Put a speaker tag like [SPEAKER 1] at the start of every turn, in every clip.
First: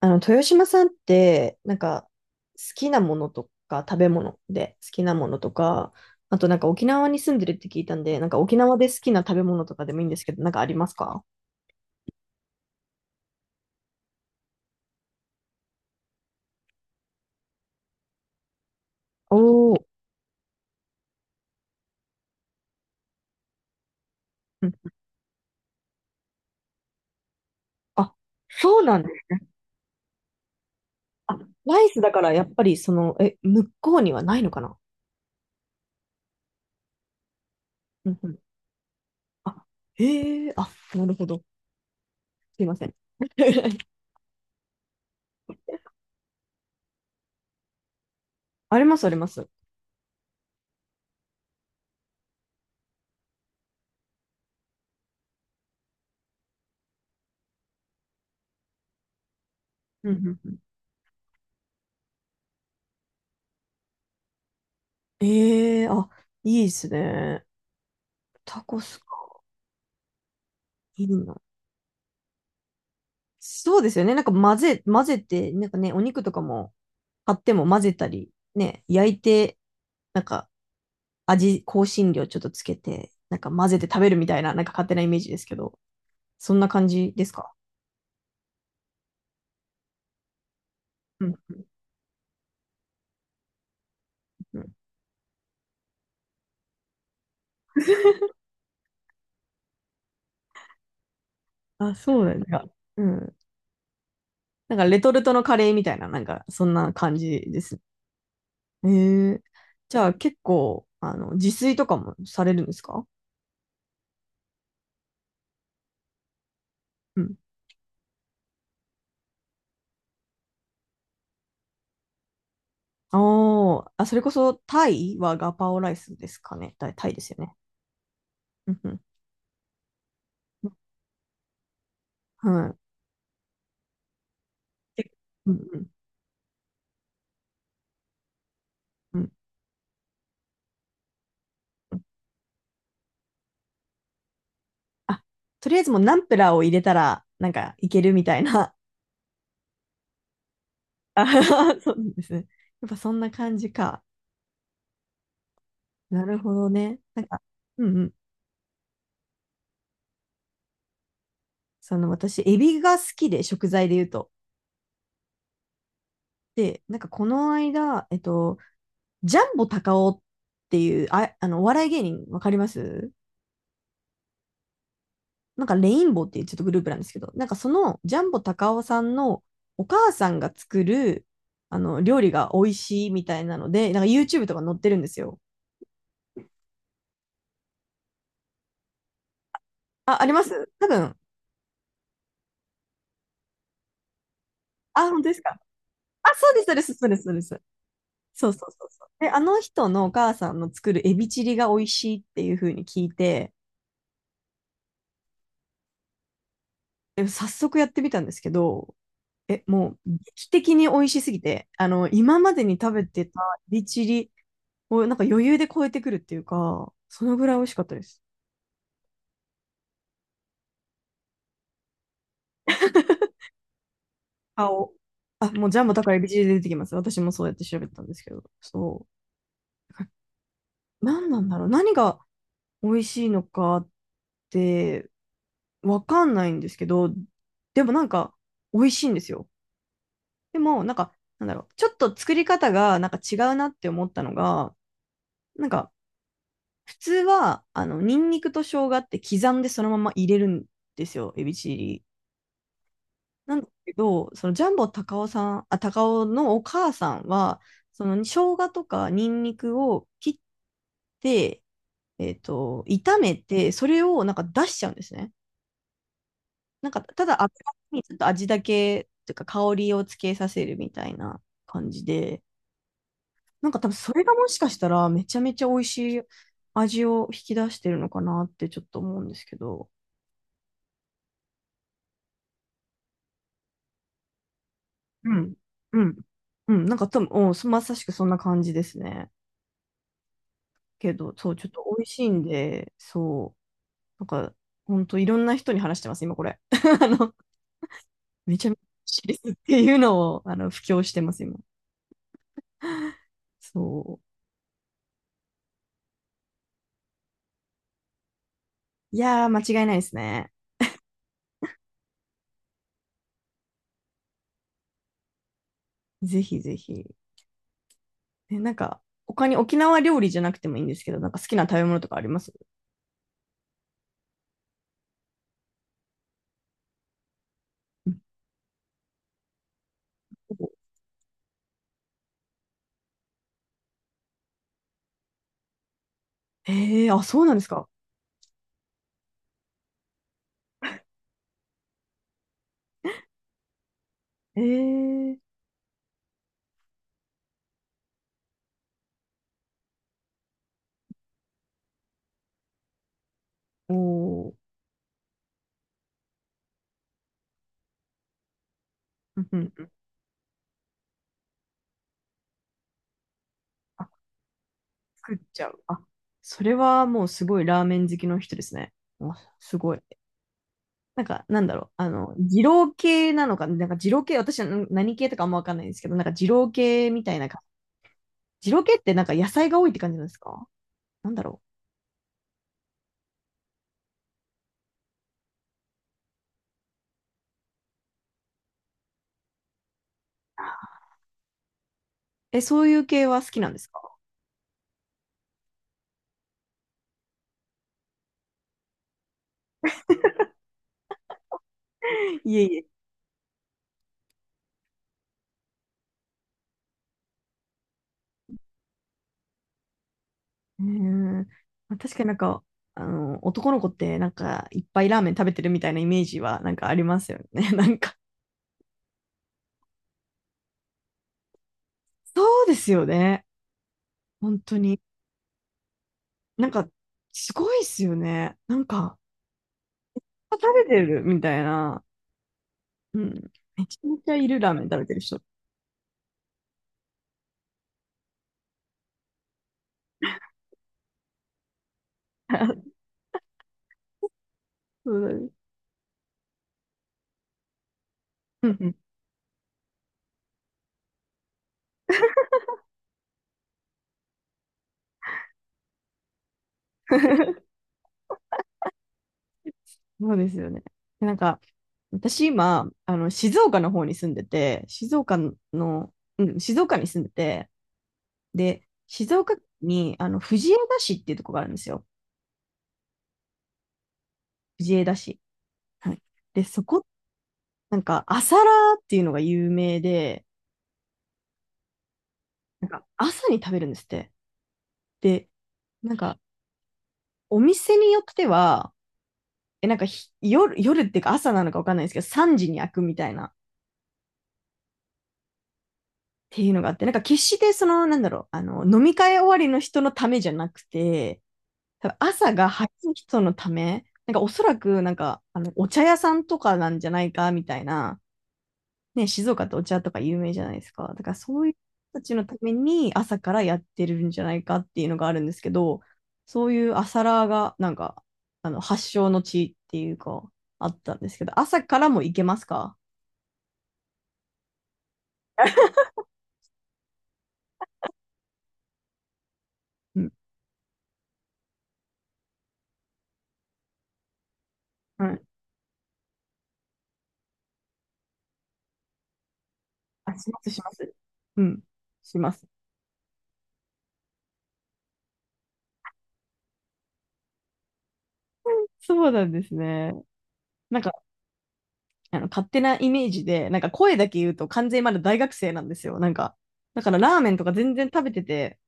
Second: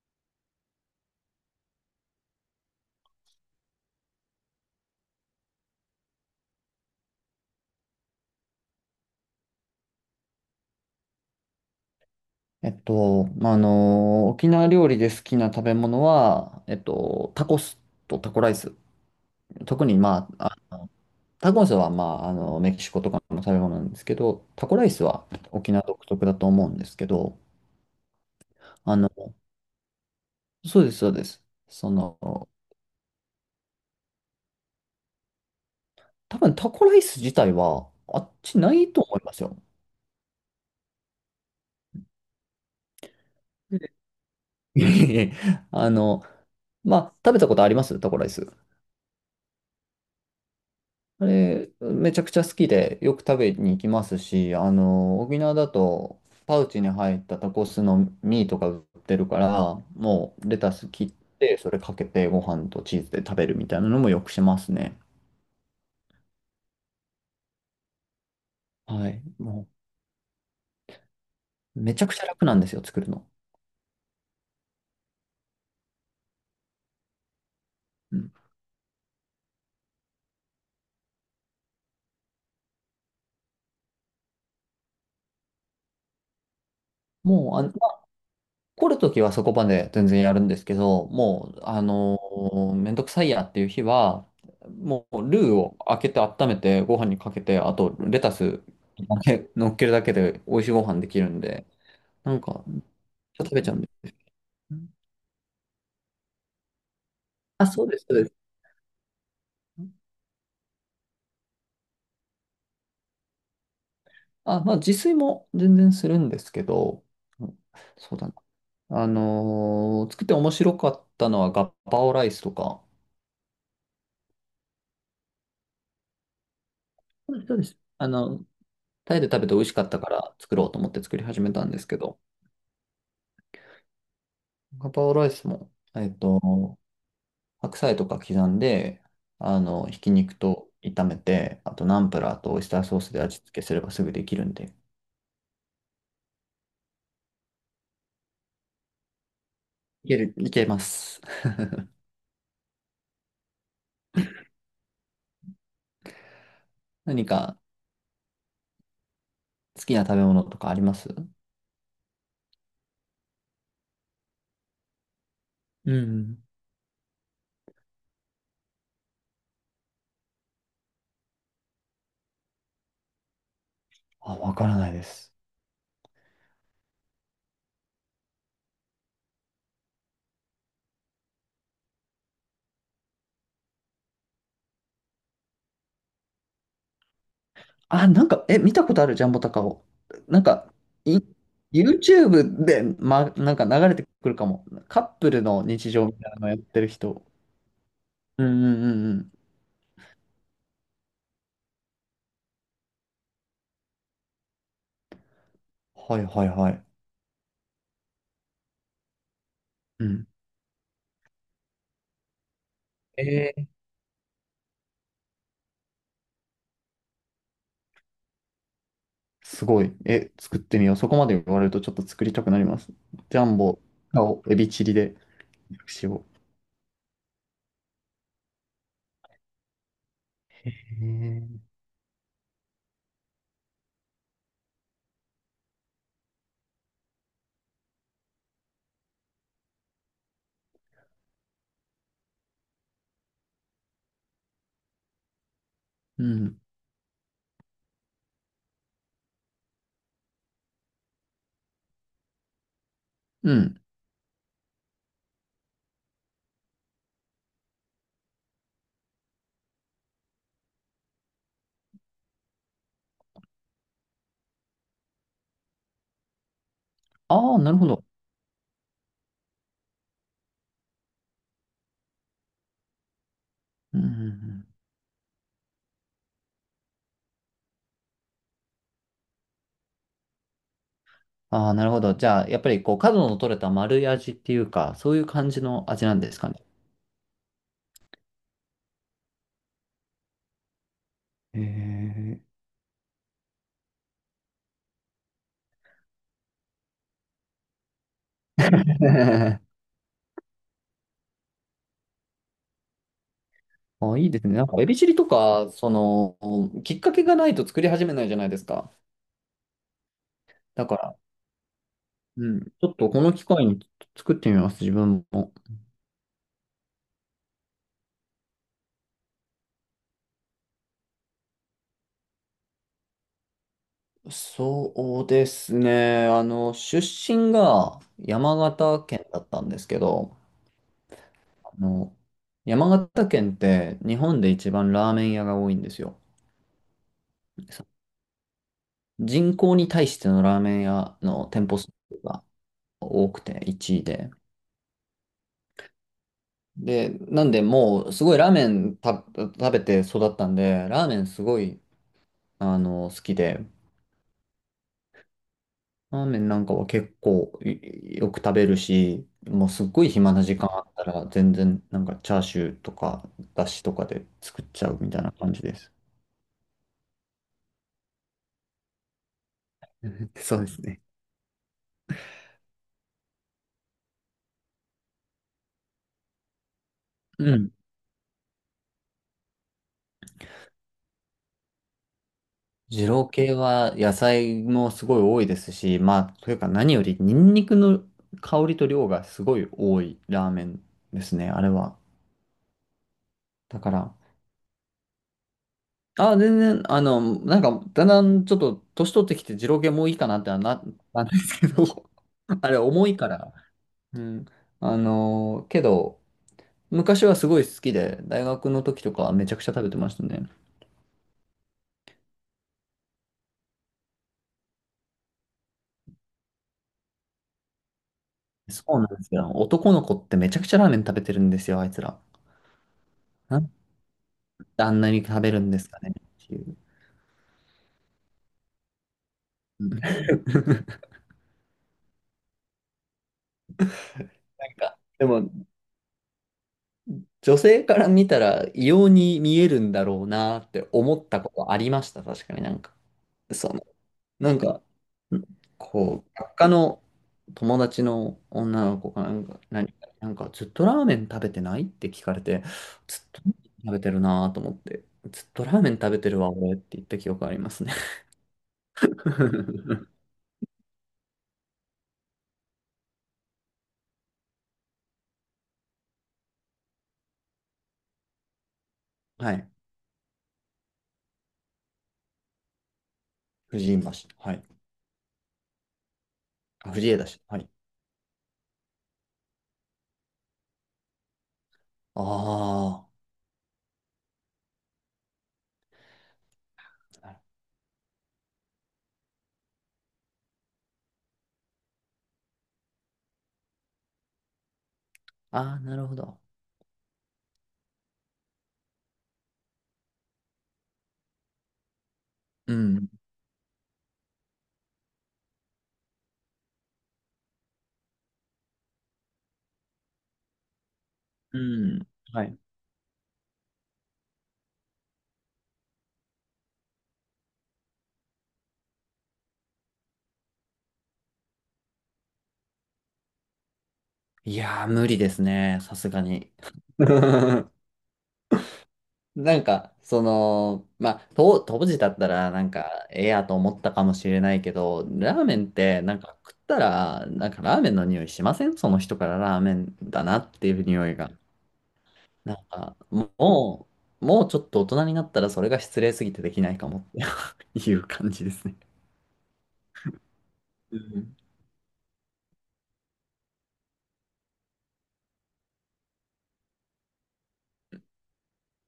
[SPEAKER 1] 豊島さんって、好きなものとか、食べ物で好きなものとか、あと沖縄に住んでるって聞いたんで、沖縄で好きな食べ物とかでもいいんですけど、ありますか？
[SPEAKER 2] 沖縄料理で好きな食べ物は、タコスとタコライス。
[SPEAKER 1] おー、
[SPEAKER 2] 特に、タコスは、メキシコとかの食べ物なんですけど、
[SPEAKER 1] う
[SPEAKER 2] タ
[SPEAKER 1] ん。
[SPEAKER 2] コライスは沖縄独特だと思うんですけど、
[SPEAKER 1] あ、そう
[SPEAKER 2] あ
[SPEAKER 1] なんで
[SPEAKER 2] の、
[SPEAKER 1] す。
[SPEAKER 2] そうです、そうで
[SPEAKER 1] あ、
[SPEAKER 2] す。
[SPEAKER 1] ライスだからやっぱりその、え、向こうにはないのかな？
[SPEAKER 2] 多分タコライス自体は、
[SPEAKER 1] うん
[SPEAKER 2] あ
[SPEAKER 1] う
[SPEAKER 2] っ
[SPEAKER 1] ん。
[SPEAKER 2] ちないと思いますよ。
[SPEAKER 1] あ、へえ、あ、なるほど。すいません。
[SPEAKER 2] いえいえあの、まあ、食べたことありますタコライス。
[SPEAKER 1] あります、あります。
[SPEAKER 2] あれ、めちゃくちゃ好きでよく食べに行きますし、沖縄だとパウチに入ったタコスのミーとか売ってるから、
[SPEAKER 1] うんう
[SPEAKER 2] も
[SPEAKER 1] んう
[SPEAKER 2] う
[SPEAKER 1] ん。
[SPEAKER 2] レタス切って、それかけてご飯とチーズで食べるみたいなのもよくしますね。
[SPEAKER 1] ええ、あ、いいですね。タコス
[SPEAKER 2] はい。
[SPEAKER 1] か。
[SPEAKER 2] も
[SPEAKER 1] いいな。
[SPEAKER 2] う、めちゃくちゃ楽なんですよ、作るの。
[SPEAKER 1] そうですよね。混ぜて、ね、お肉とかも買っても混ぜた
[SPEAKER 2] う
[SPEAKER 1] り、
[SPEAKER 2] ん、
[SPEAKER 1] ね、焼いて、なんか味、香辛料ちょっとつけて、混ぜて食べるみたいな、勝手なイメージですけど、そんな感じです
[SPEAKER 2] も
[SPEAKER 1] か？
[SPEAKER 2] う、あ、来るときはそこまで全然やるんですけど、
[SPEAKER 1] うん
[SPEAKER 2] も
[SPEAKER 1] う
[SPEAKER 2] う、
[SPEAKER 1] ん
[SPEAKER 2] めんどくさいやっていう日は、
[SPEAKER 1] うん。
[SPEAKER 2] もうルーを開けて温めてご飯にかけて、あとレタスだけ乗っけるだけで美味しいご飯できるんで、
[SPEAKER 1] あ、そうだ
[SPEAKER 2] な
[SPEAKER 1] よ
[SPEAKER 2] ん
[SPEAKER 1] ね。
[SPEAKER 2] か、
[SPEAKER 1] うん。
[SPEAKER 2] 食べちゃうんで。
[SPEAKER 1] レトルトのカレーみたいな、そんな感じで
[SPEAKER 2] あ、
[SPEAKER 1] すね。
[SPEAKER 2] そうです、そうです。
[SPEAKER 1] へえー、じゃあ結構、自炊とかもされるんですか？
[SPEAKER 2] あ、まあ自炊も全然するんですけど、
[SPEAKER 1] うん。
[SPEAKER 2] うん、そうだな。作って面白かったのはガッパオライスとか、
[SPEAKER 1] おー、あ、それこそタイはガパオライスですかね。タイです
[SPEAKER 2] そ
[SPEAKER 1] よ
[SPEAKER 2] うです、
[SPEAKER 1] ね。
[SPEAKER 2] そうです。あの、
[SPEAKER 1] うんうん。
[SPEAKER 2] タイで食べて美味しかったから作ろうと思って作り始めたんですけど、
[SPEAKER 1] は
[SPEAKER 2] ガ
[SPEAKER 1] い。
[SPEAKER 2] パ
[SPEAKER 1] で、
[SPEAKER 2] オライス
[SPEAKER 1] うん
[SPEAKER 2] も、
[SPEAKER 1] うん
[SPEAKER 2] 白菜とか刻んで、
[SPEAKER 1] うん
[SPEAKER 2] ひき肉と炒めて、あと
[SPEAKER 1] う
[SPEAKER 2] ナ
[SPEAKER 1] ん。
[SPEAKER 2] ンプラーとオイスターソースで味付けすればすぐできるんで。
[SPEAKER 1] あ、とりあえずもうナンプラーを入れたら、いけるみたいな。
[SPEAKER 2] いける、いけます。
[SPEAKER 1] あは は、そうなんですね。やっぱそんな感じか。なるほどね。
[SPEAKER 2] 何か
[SPEAKER 1] うんうん。
[SPEAKER 2] 好きな食べ物とかあります？
[SPEAKER 1] その私、エビが好きで、食材で言うと。
[SPEAKER 2] うん。
[SPEAKER 1] で、この間、ジャンボ高尾っていう、あ、あの、お笑い芸人、わかります？
[SPEAKER 2] あ、わからないです。
[SPEAKER 1] レインボーっていうちょっとグループなんですけど、そのジャンボ高尾さんのお母さんが作るあの料理が美味しいみたいなので、YouTube とか載ってるんですよ。
[SPEAKER 2] あ、なんか、見たことあるジャンボタカオ。
[SPEAKER 1] あ、あり
[SPEAKER 2] な
[SPEAKER 1] ま
[SPEAKER 2] ん
[SPEAKER 1] す
[SPEAKER 2] か、
[SPEAKER 1] 多分。
[SPEAKER 2] い、YouTube で、ま、なんか流れてくるかも。カ
[SPEAKER 1] あ、
[SPEAKER 2] ッ
[SPEAKER 1] 本当
[SPEAKER 2] プ
[SPEAKER 1] です
[SPEAKER 2] ル
[SPEAKER 1] か？
[SPEAKER 2] の日常みたい
[SPEAKER 1] あ、
[SPEAKER 2] なの
[SPEAKER 1] そう
[SPEAKER 2] やっ
[SPEAKER 1] です、そう
[SPEAKER 2] て
[SPEAKER 1] で
[SPEAKER 2] る
[SPEAKER 1] す、そうです、
[SPEAKER 2] 人。
[SPEAKER 1] そうです。
[SPEAKER 2] うん
[SPEAKER 1] そうそう
[SPEAKER 2] うん
[SPEAKER 1] そ
[SPEAKER 2] う
[SPEAKER 1] うそ
[SPEAKER 2] ん
[SPEAKER 1] う。
[SPEAKER 2] う
[SPEAKER 1] で、
[SPEAKER 2] ん。
[SPEAKER 1] あの人のお母さんの作るエビチリが美味しいっていう風に聞いて、
[SPEAKER 2] はいはいはい。
[SPEAKER 1] で早速やってみたんですけど、え、もう
[SPEAKER 2] うん。
[SPEAKER 1] 劇的に美味しすぎて、あの、今までに食べてた
[SPEAKER 2] え
[SPEAKER 1] エ
[SPEAKER 2] ー、
[SPEAKER 1] ビチリを余裕で超えてくるっていうか、そのぐらい美味しかったです。
[SPEAKER 2] すごい。え、作ってみよう。そこまで言われるとちょっと作りたくなります。ジャンボ、カオ、エビチ
[SPEAKER 1] 顔。
[SPEAKER 2] リで、
[SPEAKER 1] あ、もうジャンボ
[SPEAKER 2] し
[SPEAKER 1] 高いエ
[SPEAKER 2] よ
[SPEAKER 1] ビチリで出てきます。私もそうやって調べたんですけど。そう。
[SPEAKER 2] う。へ
[SPEAKER 1] 何なんだ
[SPEAKER 2] ー、
[SPEAKER 1] ろう。何が美味しいのかってわかんないんですけど、でも美味しいんですよ。でもなんだろう。ちょっと作り方が違うなって思ったのが、なんか
[SPEAKER 2] うん。
[SPEAKER 1] 普通は、ニンニクと生姜って刻んでそのまま入れるんですよ。エビチリ
[SPEAKER 2] う
[SPEAKER 1] なんだ
[SPEAKER 2] ん。
[SPEAKER 1] けど、そのジャンボ高尾さん、あ、高尾のお母さんは、その生姜とかニンニクを切って、炒めて、それを出しちゃうんですね。ただ油
[SPEAKER 2] ああ、なるほ
[SPEAKER 1] に
[SPEAKER 2] ど。
[SPEAKER 1] ちょっと味だけ、というか香りをつけさせるみたいな感じで、多分
[SPEAKER 2] うんうん
[SPEAKER 1] そ
[SPEAKER 2] う
[SPEAKER 1] れがもしか
[SPEAKER 2] ん、
[SPEAKER 1] したらめちゃめちゃ美味しい味を引き出してるのかなってちょっと思うんですけど。
[SPEAKER 2] ああ、なるほど。じゃあ、やっぱりこう、角の取れた丸い味っていうか、そういう
[SPEAKER 1] う
[SPEAKER 2] 感
[SPEAKER 1] ん、
[SPEAKER 2] じの
[SPEAKER 1] う
[SPEAKER 2] 味な
[SPEAKER 1] ん、
[SPEAKER 2] んですかね。
[SPEAKER 1] うん、多分、うん、まさしくそんな感じですね。けど、そう、ちょっと美味しい
[SPEAKER 2] へ
[SPEAKER 1] んで、そう、ほんといろんな人に話してます、今これ。あの、めち
[SPEAKER 2] え。
[SPEAKER 1] ゃめちゃ美味しいですっ ていうのを、あの、布教してます、今。そ
[SPEAKER 2] あ、いいですね。なんか、エビチリとか、きっかけがないと作り始めないじゃないですか。
[SPEAKER 1] う。いやー、間違いないですね。
[SPEAKER 2] だから、うん、ちょっとこの機会に作ってみます、自分も。
[SPEAKER 1] ぜひぜひ。え、他に沖縄料理じゃなくてもいいんですけど、好きな食べ物とかあります？
[SPEAKER 2] そうですね。あの、出身が山形県だったんですけど、あの、山形県って日本で一番ラーメン屋が多いんですよ。
[SPEAKER 1] ええー、あ、そうなんですか。
[SPEAKER 2] そ人口に対してのラーメン屋の店舗数が多くて1位で。
[SPEAKER 1] ええー、
[SPEAKER 2] で、なんでもうすごいラーメン食べて育ったんで、ラーメンすごいあの好きで、
[SPEAKER 1] おー、
[SPEAKER 2] ラーメンは結構よく食べるし、
[SPEAKER 1] うんう
[SPEAKER 2] もう
[SPEAKER 1] んう
[SPEAKER 2] すっ
[SPEAKER 1] ん。
[SPEAKER 2] ごい暇な時間あったら全然なんかチャーシューとかだしとか
[SPEAKER 1] あ、
[SPEAKER 2] で作っちゃうみたいな
[SPEAKER 1] 作っ
[SPEAKER 2] 感
[SPEAKER 1] ち
[SPEAKER 2] じ
[SPEAKER 1] ゃ
[SPEAKER 2] で
[SPEAKER 1] う。
[SPEAKER 2] す。
[SPEAKER 1] あ、それはもうすごいラーメン好きの人ですね。あ、すごい。
[SPEAKER 2] そうですね。
[SPEAKER 1] あの、二郎系なのか、二郎系、私はん何系とかあんまわかんないんですけど、二郎系みたい
[SPEAKER 2] う
[SPEAKER 1] なか、
[SPEAKER 2] ん。
[SPEAKER 1] 二郎系って野菜が多いって感じなんですか？なんだろ
[SPEAKER 2] 二郎系は野菜もすごい多いですし、まあ、というか何よりニンニクの香りと量がすごい多いラーメンですね、あれは。
[SPEAKER 1] う。え、そういう系は好きなんで
[SPEAKER 2] だ
[SPEAKER 1] す
[SPEAKER 2] から、
[SPEAKER 1] か？
[SPEAKER 2] あ、全然、だんだんちょっと年取ってきて二郎系もういいかなってはな、なんですけど、
[SPEAKER 1] いえ
[SPEAKER 2] あ
[SPEAKER 1] い
[SPEAKER 2] れ
[SPEAKER 1] え。
[SPEAKER 2] 重いから。うん。けど、昔はすごい好きで、大学の時とかはめちゃくちゃ食べてましたね。
[SPEAKER 1] うーん。まあ確かにあの、男の子っていっぱいラーメン食べてるみたいなイメージはありますよね。なんか、
[SPEAKER 2] そうなんですよ。男の子ってめちゃくちゃラーメン食べてるんですよ、あいつら。
[SPEAKER 1] そうですよね。
[SPEAKER 2] なんで
[SPEAKER 1] 本当
[SPEAKER 2] あ
[SPEAKER 1] に。
[SPEAKER 2] んなに食べるんですかねってい
[SPEAKER 1] なん
[SPEAKER 2] う。
[SPEAKER 1] か、すごいですよね。なんか、
[SPEAKER 2] うん なん
[SPEAKER 1] 食べてるみたいな。うん。めちゃめちゃいるラーメン食
[SPEAKER 2] か、
[SPEAKER 1] べてる
[SPEAKER 2] で
[SPEAKER 1] 人。
[SPEAKER 2] も、女性から見たら異様に見えるんだろうなって思ったことありました、確かになん か。そのなんか、
[SPEAKER 1] そうな
[SPEAKER 2] ん
[SPEAKER 1] んです。
[SPEAKER 2] こう、学科の友達の
[SPEAKER 1] うん
[SPEAKER 2] 女
[SPEAKER 1] うん。
[SPEAKER 2] の子がなんか、ずっとラーメン食べてないって聞かれて、ずっとラーメン食べてるなと思って、ずっとラーメン食べてるわ、俺って言った記憶ありま すね。
[SPEAKER 1] そうですよね。で私今、あの、静岡の方に住んでて、静岡に住んでて、で、静
[SPEAKER 2] は
[SPEAKER 1] 岡県
[SPEAKER 2] い。
[SPEAKER 1] に、あの、藤枝市っていうとこがあるんですよ。
[SPEAKER 2] 藤井橋。はい。
[SPEAKER 1] 藤枝市。はい。で、そ
[SPEAKER 2] あ、
[SPEAKER 1] こ、
[SPEAKER 2] 藤枝市。はい。
[SPEAKER 1] 朝ラーっていうのが有名で、
[SPEAKER 2] あ
[SPEAKER 1] 朝に食べるんですって。で、なんか、
[SPEAKER 2] あ。
[SPEAKER 1] お店によっては、え、なんかひ、夜、夜っていうか朝なのかわかんないですけど、3時に開くみたいな
[SPEAKER 2] ああ、なるほど。
[SPEAKER 1] ていうのがあって、決してその、なんだろう、あの、飲み会終わりの人のためじゃなくて、多分朝が
[SPEAKER 2] う
[SPEAKER 1] 早
[SPEAKER 2] ん。
[SPEAKER 1] い人のため、おそらくあの、お茶屋さんとかなんじゃないかみたいな、ね、静岡ってお茶とか有名じゃないですか。だから
[SPEAKER 2] う
[SPEAKER 1] そういう人
[SPEAKER 2] ん。
[SPEAKER 1] たちの
[SPEAKER 2] は
[SPEAKER 1] た
[SPEAKER 2] い。
[SPEAKER 1] めに朝からやってるんじゃないかっていうのがあるんですけど、そういう朝ラーがあの、発祥の地っていうか、あったんですけど、朝からも行けますか？
[SPEAKER 2] いやー、無理ですね。さすがに。
[SPEAKER 1] うん。
[SPEAKER 2] まあ、と当時だったら、なんか、ええやと思ったかもしれないけど、
[SPEAKER 1] う
[SPEAKER 2] ラ
[SPEAKER 1] ん。
[SPEAKER 2] ーメンって、なんか食ったら、なんかラーメンの匂いしません？その人からラーメンだ
[SPEAKER 1] あ、
[SPEAKER 2] な
[SPEAKER 1] し
[SPEAKER 2] っ
[SPEAKER 1] ま
[SPEAKER 2] て
[SPEAKER 1] す、
[SPEAKER 2] い
[SPEAKER 1] し
[SPEAKER 2] う
[SPEAKER 1] ま
[SPEAKER 2] 匂
[SPEAKER 1] す。
[SPEAKER 2] いが。
[SPEAKER 1] うん。しま
[SPEAKER 2] なん
[SPEAKER 1] す。
[SPEAKER 2] か、もう、もうちょっと大人になったら、それが失礼すぎてできないかもって いう感じですね。
[SPEAKER 1] そうなんですね。
[SPEAKER 2] う
[SPEAKER 1] なんか、
[SPEAKER 2] ん。
[SPEAKER 1] あの、勝手なイメージで、声だけ言うと完全にまだ大学生なんですよ。だからラーメンとか全然食べてて、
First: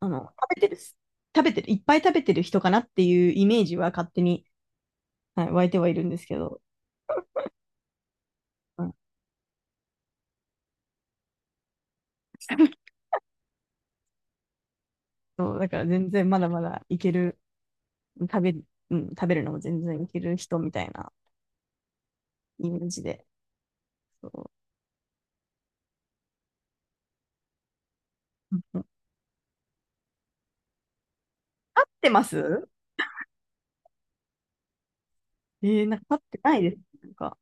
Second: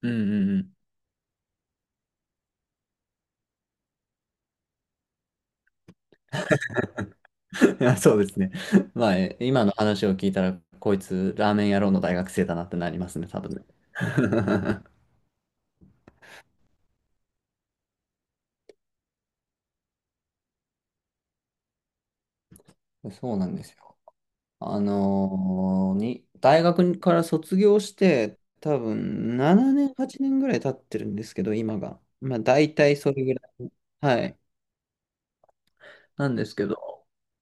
[SPEAKER 1] あ
[SPEAKER 2] うん
[SPEAKER 1] の、
[SPEAKER 2] うん
[SPEAKER 1] 食
[SPEAKER 2] う
[SPEAKER 1] べて
[SPEAKER 2] ん。
[SPEAKER 1] るす、食べてる、いっぱい食べてる人かなっていうイメージは勝手に、はい、湧いてはいるんですけど、
[SPEAKER 2] いや、そうですね。
[SPEAKER 1] うん、
[SPEAKER 2] まあ、え今の話を聞いたら、こいつ、ラーメン野郎の大学生だなって なりますね、多分ね。
[SPEAKER 1] そう、だから全然まだまだいける、食べる、うん、食べるのも全然いける人みたいなイメージで。
[SPEAKER 2] そうなんですよ。
[SPEAKER 1] そう。
[SPEAKER 2] あのーに、大学から卒業して、
[SPEAKER 1] うん、
[SPEAKER 2] 多
[SPEAKER 1] 立
[SPEAKER 2] 分7年、8年ぐらい経ってるんですけど、今
[SPEAKER 1] っ
[SPEAKER 2] が。
[SPEAKER 1] てま
[SPEAKER 2] まあ、
[SPEAKER 1] す？
[SPEAKER 2] 大体それぐらい。はい。
[SPEAKER 1] えー、なんか立
[SPEAKER 2] なん
[SPEAKER 1] って
[SPEAKER 2] です
[SPEAKER 1] ない
[SPEAKER 2] け
[SPEAKER 1] です。
[SPEAKER 2] ど、
[SPEAKER 1] なんか。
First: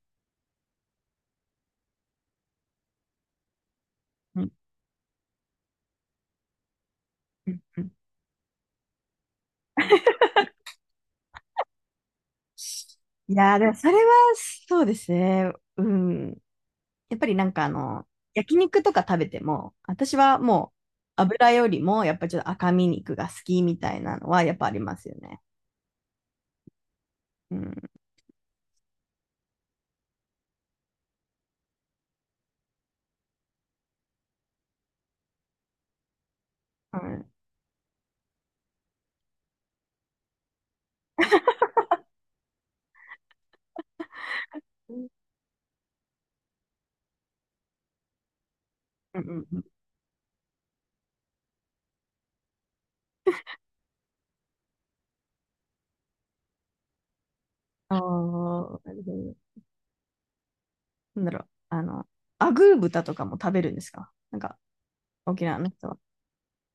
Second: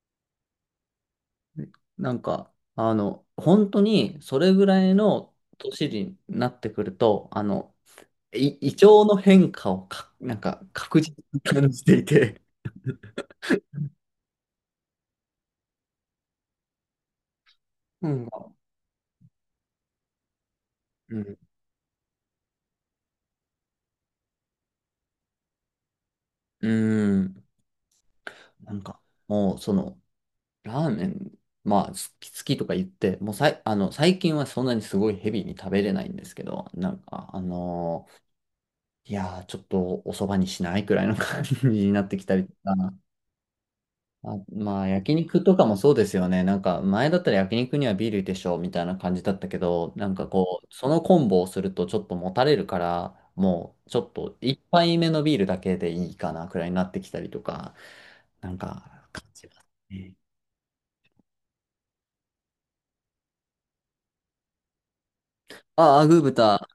[SPEAKER 2] なんか、あの、本当にそ
[SPEAKER 1] うん
[SPEAKER 2] れぐらいの年になってくると、あ
[SPEAKER 1] うん
[SPEAKER 2] の、
[SPEAKER 1] うん。
[SPEAKER 2] 胃腸の変化をか、なんか確実に感じていて、
[SPEAKER 1] いやー、でもそれはそうですね。うん。やっぱりなんかあの、
[SPEAKER 2] うん、
[SPEAKER 1] 焼肉とか食べても、私はも
[SPEAKER 2] う
[SPEAKER 1] う
[SPEAKER 2] ん、
[SPEAKER 1] 油よりもやっぱちょっと赤身肉が好きみたいなのはやっぱありますよね。
[SPEAKER 2] うん、
[SPEAKER 1] うん。
[SPEAKER 2] なんか、もうその、ラーメン、まあ、好きとか言って、もうさい、あの、最近はそんなにすごいヘビーに食べれないんですけど、
[SPEAKER 1] はい。
[SPEAKER 2] いやー、ちょっとお蕎麦にしないくらいの感じになってきたりとか、あ、まあ、
[SPEAKER 1] うん
[SPEAKER 2] 焼肉とかもそうですよね。なんか、前だったら焼肉にはビールでしょ、みたいな感
[SPEAKER 1] う
[SPEAKER 2] じだっ
[SPEAKER 1] ん
[SPEAKER 2] た
[SPEAKER 1] う
[SPEAKER 2] け
[SPEAKER 1] ん。
[SPEAKER 2] ど、なんかこう、そのコンボをするとちょっともたれるから、もう、ちょっと一杯目のビールだけでいいかな、くらいになってきたりとか、
[SPEAKER 1] ああ、
[SPEAKER 2] なん
[SPEAKER 1] なる
[SPEAKER 2] か、
[SPEAKER 1] ほ
[SPEAKER 2] 感じま
[SPEAKER 1] ど。
[SPEAKER 2] すね。
[SPEAKER 1] なんだろう。あの、アグー豚とかも食べるんですか？なんか、沖縄の人は。
[SPEAKER 2] ああ、グー豚。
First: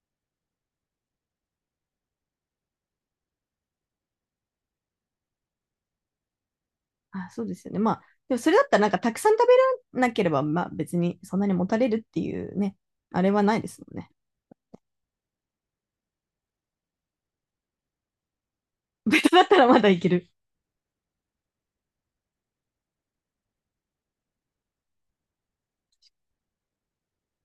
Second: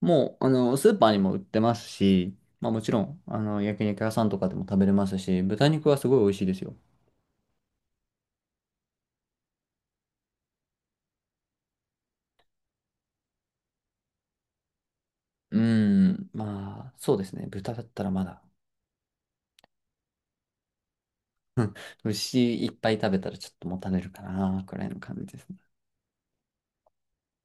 [SPEAKER 2] もう、あの、スーパーにも売ってますし、まあもちろん、あの、焼肉屋さんとかでも食べれますし、豚肉はすごい美味しいですよ。
[SPEAKER 1] あ、そうですよね。まあ、でもそれだったらなんかたくさん食べらなければ、まあ別にそんなにもたれるっていうね、あれはないですもんね。
[SPEAKER 2] うーん、まあ、そうですね。豚だったらまだ。
[SPEAKER 1] 豚だったらまだいける。
[SPEAKER 2] うん、牛いっぱい食べたらちょっともたれるかな、くらいの感じですね。